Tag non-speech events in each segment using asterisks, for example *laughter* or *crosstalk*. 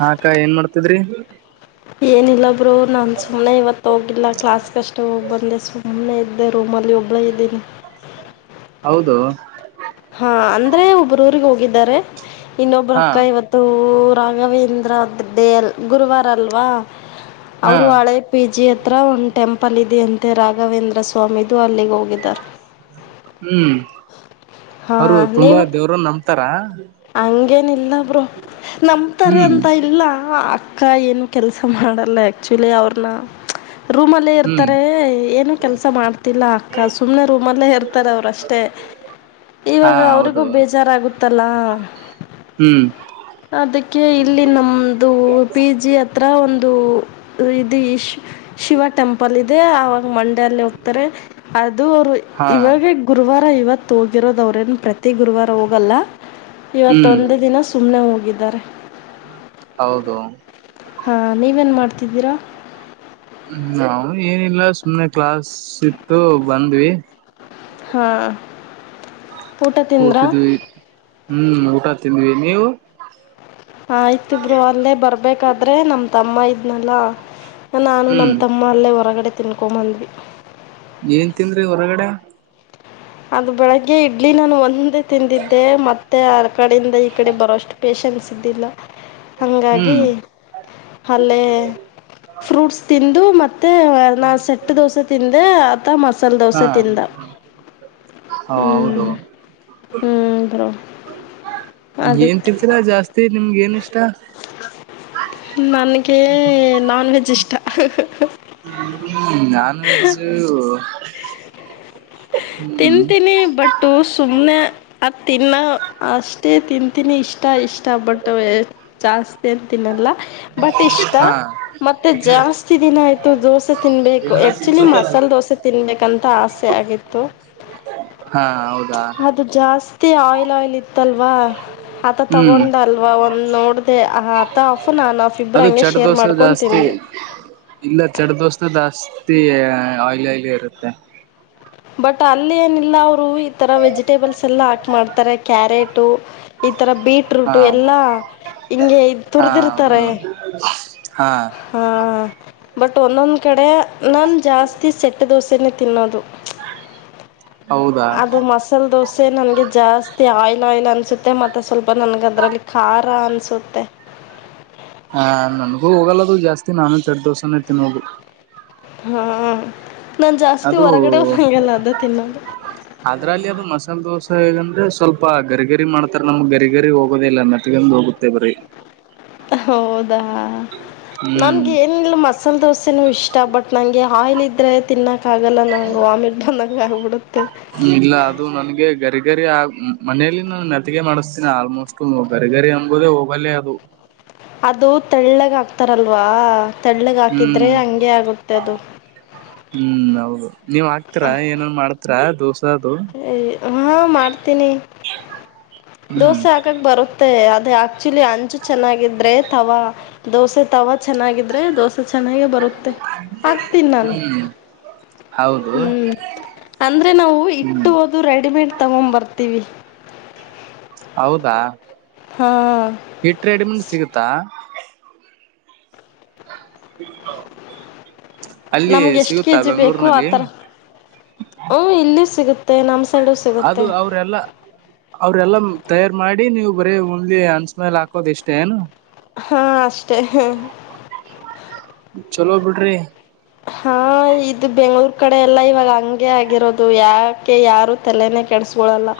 ಹಾಕ್ಕ ಏನ್ ಮಾಡ್ತಿದ್ರಿ ಏನಿಲ್ಲಬ್ರು ನಾನ್ ಸುಮ್ನೆ ಇವತ್ತು ಹೋಗಿಲ್ಲ ಕ್ಲಾಸ್ಗೆಷ್ಟ ಹೋಗಿ ಬಂದೆ ಸುಮ್ಮನೆ ಇದ್ದೆ ರೂಮಲ್ಲಿ ಒಬ್ಳೇ ಇದ್ದೀನಿ ಹೌದು ಹಾ ಅಂದ್ರೆ ಒಬ್ರ ಿಗೆ ಹೋಗಿದ್ದಾರೆ ಇನ್ನೊಬ್ಬ್ರ ಹಾ ಅಕ್ಕ ಇವತ್ತು ರಾಘವೇಂದ್ರ ಅಲ್ ಗುರುವಾರ ಅಲ್ವಾ ಹಾ ಅವರು ಹಳೆ ಪಿಜಿ ಹತ್ರ ಒಂದು ಟೆಂಪಲ್ ಇದೆಯಂತೆ ರಾಘವೇಂದ್ರ ಸ್ವಾಮಿದು ಅಲ್ಲಿಗೆ ಹೋಗಿದ್ದಾರೆ ಹ್ಮ್ ಅವರು ಹಾಂ ತುಂಬಾ ನೀವು ದೇವರು ನಂಬತಾರ ಹಂಗೇನಿಲ್ಲ ಬರುೋ ನಂಬ್ತಾರೆ ಹ್ಮ್ ಅಂತ ಇಲ್ಲ ಅಕ್ಕ ಏನು ಕೆಲ್ಸ ಮಾಡಲ್ಲ ಆಕ್ಚುಲಿ ಅವ್ರನ್ನ ರೂಮಲ್ಲೇ ಹ್ಮ್ ಇರ್ತಾರೆ ಏನೂ ಕೆಲಸ ಮಾಡ್ತಿಲ್ಲ ಅಕ್ಕ ಸುಮ್ಮ್ನೆ ರೂಮಲ್ಲೇ ಇರ್ತಾರೆ ಅವರುಷ್ಟೇ ಹಾ ಇವಾಗ ಅವ್ರಿಗೂ ಹೌದು ಬೇಜಾರಗುತ್ತಲ್ಲಾ ಹ್ಮ್ ಅದಕ್ಕೆ ಇಲ್ಲಿ ನಮ್ದು ಪಿ ಜಿ ಹತ್ರ ಒಂದು ಂದು ಇದು ಶಿವ ಟೆಂಪಲ್ ಇದೆ ಆಾಗ ಮಂಡ್ಯಲ್ಲಿ ಹೋಗ್ತಾರೆ ಅ ಅದು ಅವರು ಹಾ ಇವಾಗೇ ಗುರುವಾರ ಇವತ್ತು ಹೋಗಿರೋದು ಅವ್ರೇನು ಪ್ರತಿ ಗುರುವಾರ ಹೋಗಲ್ಲ ಹ್ಮ್ ಇವತ್ತೊಂದೇ ದಿನ ಸುಮ್ಮ್ನೆ ಹೋಗಿದ್ದಾರೆ ಹೌದು ಹಾ ನೀವೇನ್ ಮಾಡ್ತಿದ್ದೀರಾ ಹ್ಮ ನ ಏನಿಲ್ಲ ಸುಮ್ನೆ ಕ್ಲಾಸ್ ಇತ್ತು ಬಂದ್ವಿ ಹಾ ಊಟ ತಿಂದ್ರ ಕೂತಿದ್ವಿ ಹ್ಮ್ ಊಟ ತಿಂದ್ವಿ ನೀವು ಆಯ್ತುಬ್ರು ಅಲ್ಲೇ ಬರ್ಬೇಕಾದ್ರೆ ನಮ್ಮ ತಮ್ಮ ಇದ್ನಲ್ಲ ನಾನು ಹ್ಮ್ ನಮ್ಮ ತಮ್ಮ ಅಲ್ಲೇ ಹೊರಗಡೆ ತಿನ್ಕೊಂಬಂದ್ವಿ ಏನ್ ತನ್್ರಿ ಹೊರಗಡೆ ಅದ ಬೆಳಗ್ಗೆ ಇಡ್ಲಿ ನಾನು ಒಂದೇ ತಿಂದಿದ್ದೆ ಮತ್ತೆ ಕಡೆಯಿಂದ ಈ ಕಡೆ ಬರೋಷ್ಟು ಪೇೇಶನ್ಸ್ ಇದ್ದಿಲ್ಲ ಹಂಗಾಗಿ ಹ್ಮ್ ಅಲ್ಲೇ ಫ್ರೂಟ್ಸ್ ತಿಂದು ಮೆ ಮ ನಾ ಸೆಟ್ಟ ದೋಸೆ ತಿಿಂದೆ ಅಾ ಮಸಾಲೆ ದೋಸೆ ತಿಿಂದಂತೆ ಹಾ ಹೌದು ಹ್ಞೂ ಬ್ರೋ ಏನ್ ತಿತೀರಾ ಜಾಸ್ತಿ ನಿಮ್ಗೆ ಏನ್ ಇಷ್ಟ ನನ್ಗೆ ನಾನ್ ವೆಜ್ ಇಷ್ಟ ್ಮ ನಾನ್ವೆೆಜ್ಜ್ ತಿಂತೀನಿ ಬಟ್ಟು ಸುಮ್ನೆ ಅದ ತಿನ್ನ ಅಷ್ಟೇ ತಿಂತೀನಿ ಇಷ್ಟ ಇಷ್ಟ ಇಷ್ಟ ಬಟ್ಟ ಜಾಸ್ತಿ ಅಂತ ತಿನ್ನಲ್ಲ ಬಟ್ ಇಷ್ಟ ಹಾ ಮತ್ತೆ ಜಾಸ್ತಿ ದಿನ ಆಯ್ತು ದೋಸೆ ತಿನ್ಬೇಕು ಆಕ್ಚುಲಿ ಮಸಾಲೆ ದೋಸೆ ತಿನ್ಬೇಕಂತ ಆಸೆ ಅಂತೆ ಆಗತ್ತು ಹಾ ಹೌದಾ ಜಸ್ತಿ ಆಯಿಲ್ ಆಯಿಲ್ ಇತ್ತಲ್ವಾ ಆತ ಹ್ಮ್ ತಗೊಂಡಲ್ವಾ ಒಂದ್ ನೋಡ್ದೆ ಆತ ಅಫ ನಾನನ್ ಅಫ್ ಇಬರು ಅದು ಹಂಗೆ ಚಟ್ ಶೇರ್ ದೋಸೆ ಮಾಡ್ಕೊ ಜಾಸ್ತಿ ತಿಂದ್ ಇಲ್ಲ ಚಡ ದೋಸ್ತ ಜಾಸ್ತಿ ಆಯಿಲಿ ಆಯ್ಲಿ ಇರುತ್ತೆ ಬಟ್ ಅಲ್ಲಿ ಏನಿಲ್ಲ ಅವರು ಈ ತರ ವೆಜಿಟೇಬಲ್ಸ್ ಎಲ್ಲ ಹಾಕ್ ಮಾಡ್ತಾರೆ ಕ್ಯಾರೆಟು ತರ ಬೀಟ್ರೂಟ ಹಾ ಎಲ್ಲಾ ಹಿಂಗೆ ಹಾ ತುರ್್ದಿರ್ತಾರೆ ಹೌದು ಹಾ ಹಾ ಬಟ್ ಒಂದೊಂದ್ ಕಡೆ ನನ್ ಜಾಸ್ತಿ ಸೆ ಮಟ್ಟೆ ದೋಸೆನ ತಿನ್ನೋದು ಹೌದಾ ಅದು ಮಸಾಲೆ ದೋಸೆ ನನಗೆ ಜಾಸ್ತಿ ಆಯಿಲ್ ಆಯಿಲ್ ಅನ್ಸುತ್ತೆ ಮತ್ತೆ ಸ್ವಲ್ಪ ನನಗೆ ಅದರಲ್ಲಿ ಖಾರ ಅನ್ಸುತ್ತೆ ಹತ್ತೆ ಹಾ ನನ್ಗೂ ಹೋಗಲ್ಲದು ಜಾಸ್ತಿ ನಾನು ಸೆಟ್ ದೋಸಾನೇ ತಿನ್ೋಗು ಹ್ಮ ನಾನ್ ಜಾಸ್ತಿ ಅದು ಹೊರಗಡೆ ಹಂಗಲ್ಲ ಅದ ತಿನ್ನೋದು ಅದ್ರಲ್ಲಿ ಅದು ಮಸಾಲೆ ದೋಸೆ ಹೇಗಂದ್ರೆ ಸ್ವಲ್ಪ ಗರಿಗರಿ ಮಾಡ್ತಾರ ನಮ್ಗ್ ಗರಿಗರಿ ಹೋಗೋದ ಇಿಲ್ಲ ಮೆತ್ತಗಂದ ಹೋಗುತ್ತೆ ಬರಿೀ ಹೌದಾ ಹ್ಮ್ ನನ್ಗ ಏನಿಲ್ಲ ಮಸಾಲೆ ದೋಸೆನ ಇಷ್ಟ ಬಟ್ ನಂಗೆ ಆಯಿಲ್ ಇದ್ರೆ ತಿನ್ನಕ್ ಆಗಲ್ಲ ನಾಂಗ ವಾಮಿ ಬಂದಂಗ ಆಗಬಡುತ್ತೆ ರ್ಗರಿ ಆ ಮನೆಯಲ್ಲಿ ನಾನು ನೆತೆಗೆ ಮಾಡಿಸ್ತೀನ ಆಲ್ಮೋಸ್ಟ್ ಬರ್ಗರಿ ಅಂಬೋುದೇ ಹೋಗಲ್ಲೇ ಅದು ಅದು ತಳ್ಳಗ ಹಾಕ್ತಾರಲ್ವಾ ತಳ್ಳಗೆ ಹಾಕಿದ್ರೆ ಹ್ಮ್ ಹಂಗೆ ಆಗುತ್ತೆ ಅದು ಹ್ಮ್ ಹೌದು ನೀವ್ ಹಾಕ್ತರ ಏನನ್ ಮಾಡ್ತ್ರ *unintelligible* ಹಾ ಮಾಡ್ತೀನಿ ಹ್ಮ್ ದೋಸೆ ಹಾಕಕ್ ಬರುತ್ತೆ ಅ ಆಕ್ಚುಲಿ ಅಂಚು ಚೆನ್ನಾಗಿದ್ರೆ ತವಾ ದೋಸೆ ತವಾ ಚೆನ್ನಾಗಿದ್ರೆ ದೋಸೆ ಚೆನ್ನಾಗೆ ಬರುತ್ತೆ ಆಗ್ತೀನಿ ನಾನು ಹ್ಮ್ ಹೌದು ಹ್ಮ್ ಅಂದ್ರೆ ನಾವು ಹ್ಮ್ ಇಟ್ಟು ಹಓದು ರೆಡಿಮೇಡ್ ತಗೊ ಬರ್ತೀವಿ ಹೌದಾ ಹಾಂ ಹಿಟ್ಟ ರೆಡಿಮನ್ ಸಿಗುತ್ತಾ *inaudible* ಅಲ್ಲಿ ನಮ್ಗೆ ಎಷ್ಟ್ ಸಿಗುತ್ತಾ ಕೆಜಿ ಬೇಕು ಬೆಂಗಳೂರಿನಲ್ಲಿ ಆತರ ಹ ಇಲ್ಲಿ ಸಿಗುತ್ತೆ ನಮ *unintelligible* ಅದು ಅವರೆಲ್ಲ ಅವರೆಲ್ಲ *unintelligible* ತಯಾರ್ ಮಾಡಿ ನೀವ್ ಬರೀ ಒಂದಲಿ ಅನ್ಸ್ಮೇಲೆ ಹಾಕೋದ ಇಷ್ಟೇ ಏನು ಹಾ ಅಷ್ಟೇ *inaudible* ಚಲೋ ಬಿಡ್ರಿ ಹಾ ಇದು ಬೆಂಗ್ಳೂರ್ ಕಡೆ ಎಲ್ಲ ಇವಾಗ ಹಂಗೆ ಆಗಿರೋದು ಯಾಕೆ ಯಾರು ತಲೆ *unintelligible* ತಲೆ ಕೆಡಸ್ಕೊಳ್ಳಲ್ಲ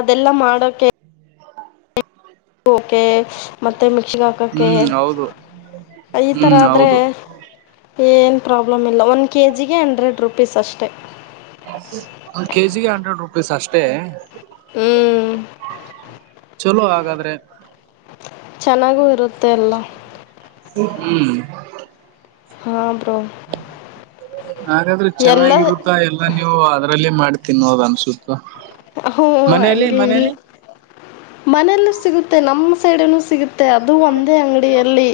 ಅದೆಲ್ಲ ಮಾಡಕೆ ಓಕೆ ಮತ್ತೆ ಮಿಕ್ಸಿಿಗೆ ಹಾಕೋಕ್ಕೆ ಹ್ಮ್ ಹೌದು ಈ ಥರ ಹ್ಮ್ ಆದ್ರೆ ಹೌದು ಏನು ಪ್ರಾಬ್ಲಮ್ ಇಲ್ಲ ಒನ್ ಕೆ ಜಿಗೆ ಹಂಡ್ರೆಡ್ ರುಪೀಸ್ ಅಷ್ಟೇ ಒ ಕೆಜಿಗೆ ಹಂಡ್ರೆಡ್ ರುಪೀಸ್ ಅಷ್ಟೇ ಹ್ಮ್ ಚಲೋ ಹಾಗಾದ್ರೆ ಚೆನ್ನಾಗೂ ಇರುತ್ತೆ ಅಲ್ಲ ಹ್ಮ್ *inaudible* ಹಾ ಬ್ರೋ ಹಾಗಾದ್ರೆ ಎಲ್ಲ ಚೆನ್ನಾಗಿರುತ್ತಾ ಎಲ್ಲಾ ನೀವು ಅದ್ರಲ್ಲೇ ಮಾಡೀ ತಿನ್ನೋದು ಅನ್ಸುತ್ತ *unintelligible* ಹ ಮನೇಲಿ ಹಂಗೆ ಇಲ್ಲಿ ಮನೇಲಿ ಮನೆಯಲ್ಲೂ ಸಿಗುತ್ತೆ ನಮ್ಮ ಸೈಡನು *unintelligible* ತ್ತ ಅದು ಒಂದೇ ಅಂಗಡಿಯಲ್ಲಿ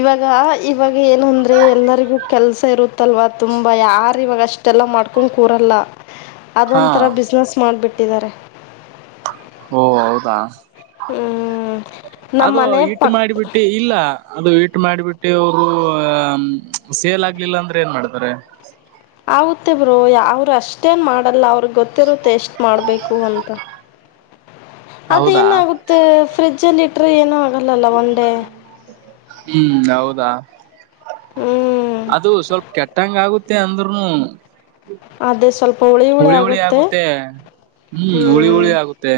ಇವಾಗ ಇವಾಗ ಏನು ಅಂದ್ರೆ ಎಲ್ಲರಿಗೂ ಕೆಲ್ಸ ಇರುತ್ತಲ್ವಾ ತುಂಬಾ ಯಾರ *unintelligible* ಇವಾಗ ಅಷ್ಟೆಲ್ಲ ಮಾಡ್ಕೊಂಡ ಕೂರಲ್ಲ ಹಾ ಅದೊಂಥರ ಬಿಸ್ನೆಸ್ ಬಿಟ್ಟಿದ್ದಾರೆ *inaudible* ಓ ಹೌದಾ ಅದು ನಮ್ಮನೆ ಇಟ್ಟು ಪಕ್ಕ ಮಾಡಿಬಿಟ್ಟು ಇಲ್ಲ ಅದು ಇಟ್ಟ ಇ *unintelligible* ಮಾಡಿಬಿಟ್ಟು ಅವರು ಸೇಲ್ ಆಗ್ಲಿಲ್ಲ ಅಂದ್ರೆ ಏನ್ ಮಾಡ್ತಾರೆ ಆಗುತ್ತೆ ಬ್ರೋ ಅವರು ಅಷ್ಟೇನ್ ಮಾಡಲ್ಲ ಅವ್ರ ಗೊತ್ತಿರುತ್ತೆ ಎಷ್ಟ ಮಾಡ್ಬೇಕು ಅಂತ ಅದ ಹೌದಾ ಏನ ಆಗುತ್ತೆ ಫ್ರಿಜ್ ಅಲ್ಲಿ ಇಟ್ರೆ ಏನ *unintelligible* *inaudible* ಹ್ಮ್ ಹೌದಾ ಹ್ಞೂ ಅದು ಸ್ವಲ್ಪ ಕೆಟ್ಟಂಗ ಆಗುತ್ತೆ ಅಂದ್ನು ಹುಳಿ ಹುಳಿ ಆಗುತ್ತೆ ಹ್ಮ್ ಹುಳಿ ಹುಳಿ ಹ್ಞೂ ಆಗುತ್ತೆ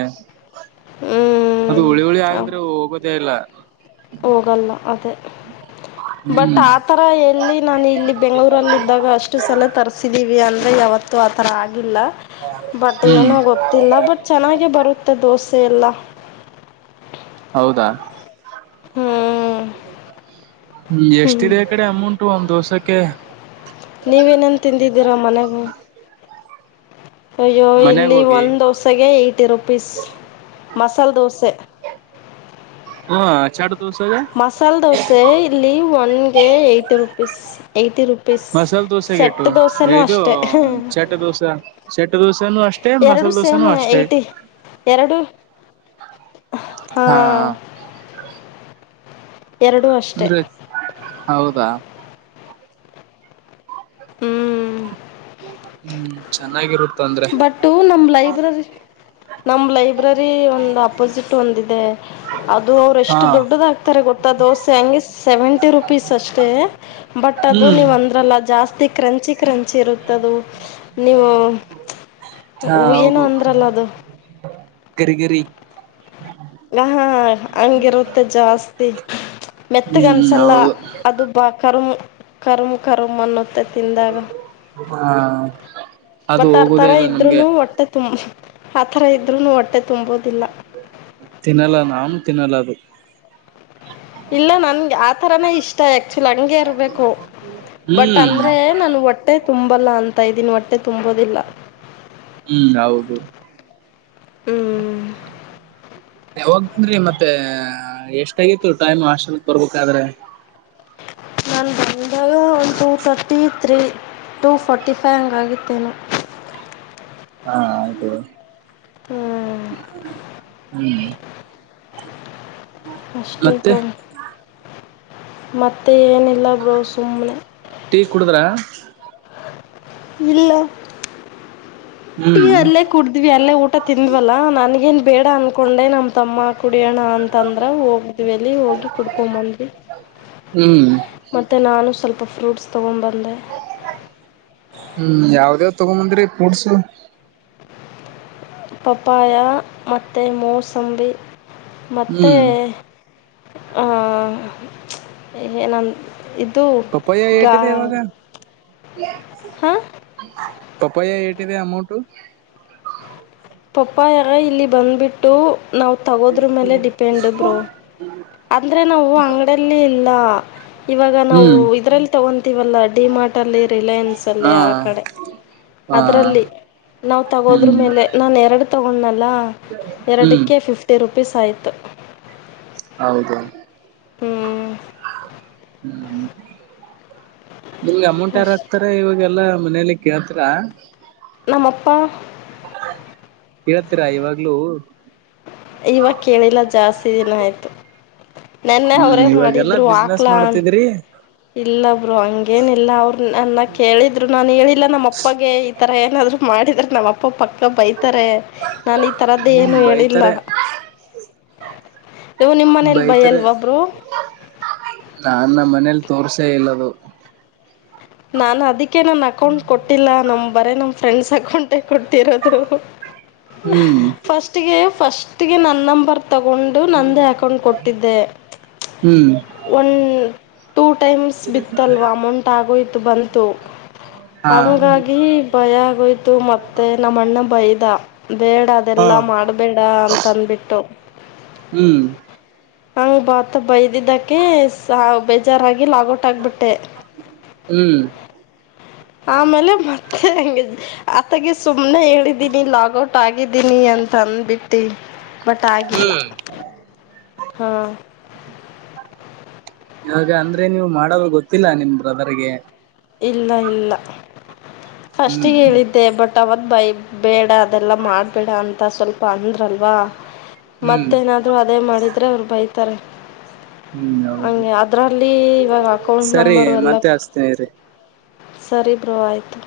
ಹ್ಞೂ ಅದು ಹುಳಿ ಹುಳಿ ಆಗಂದ್ರೆ ಹೋಗೋದೇ ಇಲ್ಲ ಹೋಗಲ್ಲ ಅದ ಬಟ್ ಹ್ಮ್ ಆತರ ಎಲ್ಲಿ ನಾನ ಇಲ್ಲಿ ಬೆಂಗಗಳೂರಲ್ಲಿ ಇದ್ದಾಗ ಅಷ್ಟು ಸಲ ತರ್ಸಿದೀವಿ ಅಂದ್ರೆ ಯ *unintelligible* ಅವತ್ತು ಆತರ ಆಗಿಲ್ಲ ಬಟ್ ಹ್ಮ್ ಏನೋ ಗೊತ್ತಿಲ್ಲ ಬಟ್ ಚೆನ್ನಾಗೆ ಬರುತ್ತೆ ದೋಸ್ *unintelligible* *unintelligible* *inaudible* ಹೌದಾ ಹ್ಞೂ *inaudible* ಎಷ್ಟಿದೆ ಕಡೆ ಅಮೌಂಟಟ್ ಒಂದ್ ದೋಸಕ್ಕೆ *unintelligible* ಓಕೆ *unintelligible* ನೀವೇನೇನ್ ತಿಂದಿದ್ದೀರಾ ಮನೆಗೂ ಅಯ್ಯೋ ಮನ್ಯಾಗ ಇಲ್ಲಿ ಹೋಗಿ ಒಂದು ದೋಸೆಗೆ ಏಯ್ಟಿ ರುಪೀಸ್ ಮಸಾಲೆ ದೋಸೆ ಹ್ಮ ಚ *unintelligible* ಮಸಾಲೆ ದೋಸೆ ಇಲ್ಲಿ ಒನ್ಗೆ ಹೈಟಿ ರುಪೀಸ್ ಹೈಟಿ ಮಸಾಲೆ ದೋಸೆೆಗೆಟು ಇದು ಅಷ್ಟೆ ಚಟ್ಟ ದೋಸೆ ಚಟ್ಟ ದೋಸೆನೂ ಅಷ್ಟೇ ಮಸಾಲೆ ಎಡು ಸೇಮ್ ದೋಸೆನೂ ಅಷ್ಟೇ ಏಟಿ ಎರಡು ಹಾ ಅಂದ್ರೆ ಹೌದಾ ಹೂ ಹೂ ಚೆನ್ನಾಗಿರುತ್ತೆ ಬಟ್ಟು ನಮ್ ಲೈಬ್ರರಿ ನಾಮ್ ಲೈಬ್ರ ಲೈಬ್ರರಿ ಒಂದು ಅಪೋಸಿಟ್ ಒಂದಿದೆ ಅದು ಅವ್ರು ಹಾ ಎಷ್ಟು ದೊಡ್ಡದಾಗ್ತಾರೆ ಗೊತ್ತ ದೋಸೆ ಹಗೆ ಸೆವೆಂಟಿ ರುಪೀಸ್ ಅಷ್ಟೇ ಬಟ್ ಅದು ಹ್ಮ್ ನೀವು ಅಂದ್ರಲ್ಲ ಜಾಸ್ತಿ ಕ್ರಂಚಿ ಕ್ರಂಚಿ ಇರುತ್ತೆ ಅದು ನೀವು ಹಾ ಏನು ಹೌದು ಅಂದ್ರಲ್ಲ ಅದು ಗರಿಗರಿ ಹ ಹಾ ಹಂಗಿರುತ್ತೆ ಜಾಸ್ತಿ ಮೆತ್ತಗ ಹ್ಮ್ ಅನ್ಸಲ್ಲ ಹೌದು ಅದು ಬಾ ಕರಂ ಕರಂ ಕರುಮ್ ಅನ್ನು ಹಾ ಅದು ಬಟ್ ಹೋಗೋದೇ ಆರ್ತರ ಇಲ್ಲ ನಮ್ಗೆ ಇದ್ರುನು ಹೊಟ್ಟೆ ತುಂಬ ಆತರ ಇದ್ರುನು ಹೊಟ್ಟೆ ತುಂಬೋದಿಲ್ಲ ತಿನ್ನಲ್ಲ ನಾನು ತಿನ್ನಲ್ಲ ಅದು ಇಲ್ಲ ನನ್ಗೆ ಆತರಾನೇ ಇಷ್ಟ ಯಾಕ ಆಕ್ಟುಯಲ್ಲಿ ಹಂಗೆ ಇರಬೇಕು ಬಟ್ ಹ್ಮ್ ಅಂದ್ರೆ ನಂಗೆ ಹೊಟ್ಟೆ ತುಂಬಲ್ಲ ಅಂತ ಇದೀನ್ ಹೊಟ್ಟೆ ತುಂಬೋದಿಲ್ಲ ಹೂ ಹೌದು ಯಾವಾಗ್ ಬಂದ್ರಿ ಮತ್ತೆ ಎಷ್ಟಗಿತ್ತು ಟೈಮ್ ಹಾಸ್ೆಲ್ಕ್ ಬರ್ಬೇಕಾದ್ರೆ ನಾನು ಬಂದಂದಾಗ ಒಂದು two thirty three two forty five ಹಂಗಾಗಿತ್ತೇನೆ ಹಾ ಹೌದು ಹೂ ಅಷ್ಟೇ ಮತ್ತೆ ಮತ್ತೆ ಏನು ಇಲ್ಲ ಬ್ರೋ ಸುಮ್ನೆ ಟೀ ಕುಡುದ್ರ ಇಲ್ಲ ಟಿ ಹ್ಮ್ ಅಲ್ಲೇ ಕುಡಿದ್ವಿ ಅಲ್ಲೇ ಊಟ ತಿಂದ್ವಲ್ಲಾ ನನ್ಗೇನ್ ಬೇಡ ಅನ್ಕೊಂಡೆ ನ ತಮ್ಮ ಕುಡಿಯೋಣ ಅಂತಂದ್ರ ಹೋಗ್ದ್ವಿ ಅಲ್ಲಿ ಹೋಗಿ ಕುಡ್ಕೊಂಬಂದ್ವಿ ಹ್ಮ್ ಮತ್ತೆ ನಾನು ಸ್ವಲ್ಪ ಫ್ರೂಟ್ಸ್ ತಗೊಂಡಬಂದೆ ಹೂ ಯಾವ್ದೇವ್ ತಗೊಂಬಂದ್ರಿ ಪೂಡ್ಸು ಪಪ್ಪಾಯ ಮತ್ತು ಮೋಸಂಬಿ ಮತ್ತು ಹ್ಮ್ ಹ ಎ ನ ಪಪಾಯ ಎಟ ಇವಾಗ ಹಾಂ ಪಪಾಯ ಏಟಿದೆ ಅಮೌಂಟ್ು ಪಪಾಯ ಅವ್ರೇ ಇಲ್ಲಿ ಬಂದ್ಬಿಟ್ಟು ನಾವು ತಗೋದ್ರ ಮೇಲೆ ಡಿಪೆಂಡ ಬ್ರೋ ಅಂದರೆ ನಾವು ಅಂಗಡಲ್ಲಿ ಇಲ್ಲ ಇವಾಗ ನಾವು ಹ್ಮ್ ಇದರಲ್ಲಿ ತೊಗೊತೀವಲ್ಲ ಡಿಮಾರ್ಟಲ್ಲಿ ರಿಲಯನ್ಸಲ್ಲಿ ಹಾ ಆ ಕಡೆ ಹಾ ಅದರಲ್ಲಿ ನಾವು ತಗೋದ್ರ ಹ್ಮ್ ಮೇಲೆ ನಾನು ಎರಡು ತಗೊಂಡನಲ್ಲ ಹ್ಮ್ ಎರಡಕ್ಕೆ ಫಿಫ್ಟಿ ರೂಪಿಸ್ ಆಯ್ತಾ ಹೌದು ಹೂ ಹೂ ನಿಮ್ಗೆ ಅಮೌಂಟ್ ಯಾರ್ ಅಷ್ಟೆ ಹಾಕ್ತಾರೆ ಇವಾಗೆಲ್ಲಾ ಮನೇಲಿ ಕೇಳ್ತ್ರ ನಮ್ಮ ಅಪ್ಪಾ ಕಳ್ತೀರಾ ಇವಾಗ್ಲುೂ ಇವಾಗ ಕೇಳಿಲ್ಲ ಜಾಸ್ತಿ ದಿನ ಆಯ್ತು ನೆನ್ನೆ ಹ್ಮ್ ಅವ್ರೇ ಇವಾಗೆಲ್ಲಾ ಮಾಡಿದ್ರು ಬಿಸ್ನೆಸ್ ಹಕ್ಲಾ ಮಾಡ್ತಿದ್ರಿ ಇಲ್ಲ ಬ್ರೋ ಹಂಗೇನಿಲ್ಲ ಅವರು ನನ್ನ ಕೇಳಿದ್ರು ನಾನು ಹೇಳಿಲ್ಲ ನಮ್ಮ ಅಪ್ಪಗೆ ಈ ತರ ಏನಾದ್ರು ಮಾಡಿದ್ರೆ ನಮ್ಮ್ ಅಪ್ಪ ಪಕ್ಕ ಬೈತಾರೆ ನಾನ್ ಈ ತರದ್ದೇ ಏನು ಹೇಳಿಲ್ಲ ನೀವು ನಿಮ್ಮ ಮನೇಲಿ ಬೈತರ ಬೈಯಲ್ವಾ ಬ್ರೋ ನಾನ್ನ ಮನೆ ತೋರ್ಚಲ್ಲದು ನಾನನ್ ಅದಕ್ಕೆ ನನ್ ಅಕೌಂಟ್ ಕೊಟ್ಟಿಲ್ಲ ನಮ್ ಬರೇ ನಮ ಫ್ರೆಂಡ್ಸ್ ಅಕೌಂಟೆ ಕೊಡ್ತಿರೋದು ಹ್ಮ್ ಫಸ್ಟ್ಗೆ ಫಸ್ಟ್ ಜತ್ತಿಗೆ ನನ್ನ ನಂಬರ್ ತಗೊಂಡು ನನ್ನೇ ಅಕೌಂಟ್ ಕೊಟ್ಟಿದ್ದೆ ಹ್ಮ್ ಒನ್ ಟೂ ಟೈಮ್ಸ್ ಬಿತ್ತಲ್ವಾ ಅಮೌಂಟ್ ಆಗೋಯ್ತು ಬಂತು ಹಾ ಹಂಗಾಗಿ ಭಯ ಆಗೋಯ್ತು ಮತ್ತೆ ನಮ್ಮ ಅಣ್ಣ ಬೈದ ಬೇಡ ಹಾ ಅದೆಲ್ಲಾ ಮಾಡಬೇಡ ಅಂತ ಅಂದಬಿಟ್ಟು ಹ್ಮ್ ಹ ಭಾತ್ತ ಬೈದಿದ್ದಕ್ಕೆ ಬೇಜಾರಾಗಿ ಲಾಗೌಟ್ ಆಗಿಬಿಟ್ಟೆ ಹ್ಮ್ ಆಮೇಲೆ ಮತ್ತೆ ಹ ಆತಗೆ ಸುಮ್ನೆ ಹೇಳಿದ್ದೀನಿ ಲಾಗಔಟ್ ಆಗಿದ್ದೀನಿ ಅ ತಂದ್ಬಿಟ್ಟಿ ಬಟ್ ಆಗಿಲ್ಲ ಹ್ಮ್ ಹಾ ಇವಾಗ ಅಂದ್ರೆ ನೀವು ಮಾಡೋದು ಗೊತ್ತಿಲ್ಲ ನಿನ್ ಬ್ರದರ್ಗೆ ಇಲ್ಲ ಇಲ್ಲ ಹ್ಮ್ ಫಸ್ಟ್ಿಗೆ ಹೇಳಿದ್ದೆ ಬಟ್ ಅವತ್ ಬೈ ಬೇಡ ಅದೆಲ್ಲ ಮಾಡಬೇಡ ಅಂತ ಸ್ವಲ್ಪ ಅಂದ್ರಲ್ವಾ ಹ್ಮ್ ಮತ್ತೇನಾದ್ರು ಅದೇ ಮಾಡಿದ್ರೆ ಅವರು ಬೈತಾರೆ ಹ್ಮ್ ಹೌದು ಹಂಗೆ ಅದ್ರಲ್ಲಿ ಇವಾಗ ಅಕೌಂಟ್ ಸರಿ ನಂಬರ್ ಎಲ್ಲ ಮತ್ತೆ ಹಚ್ತೇನಿರಿ ಸರಿ ಬ್ರೋ ಆಯ್ತು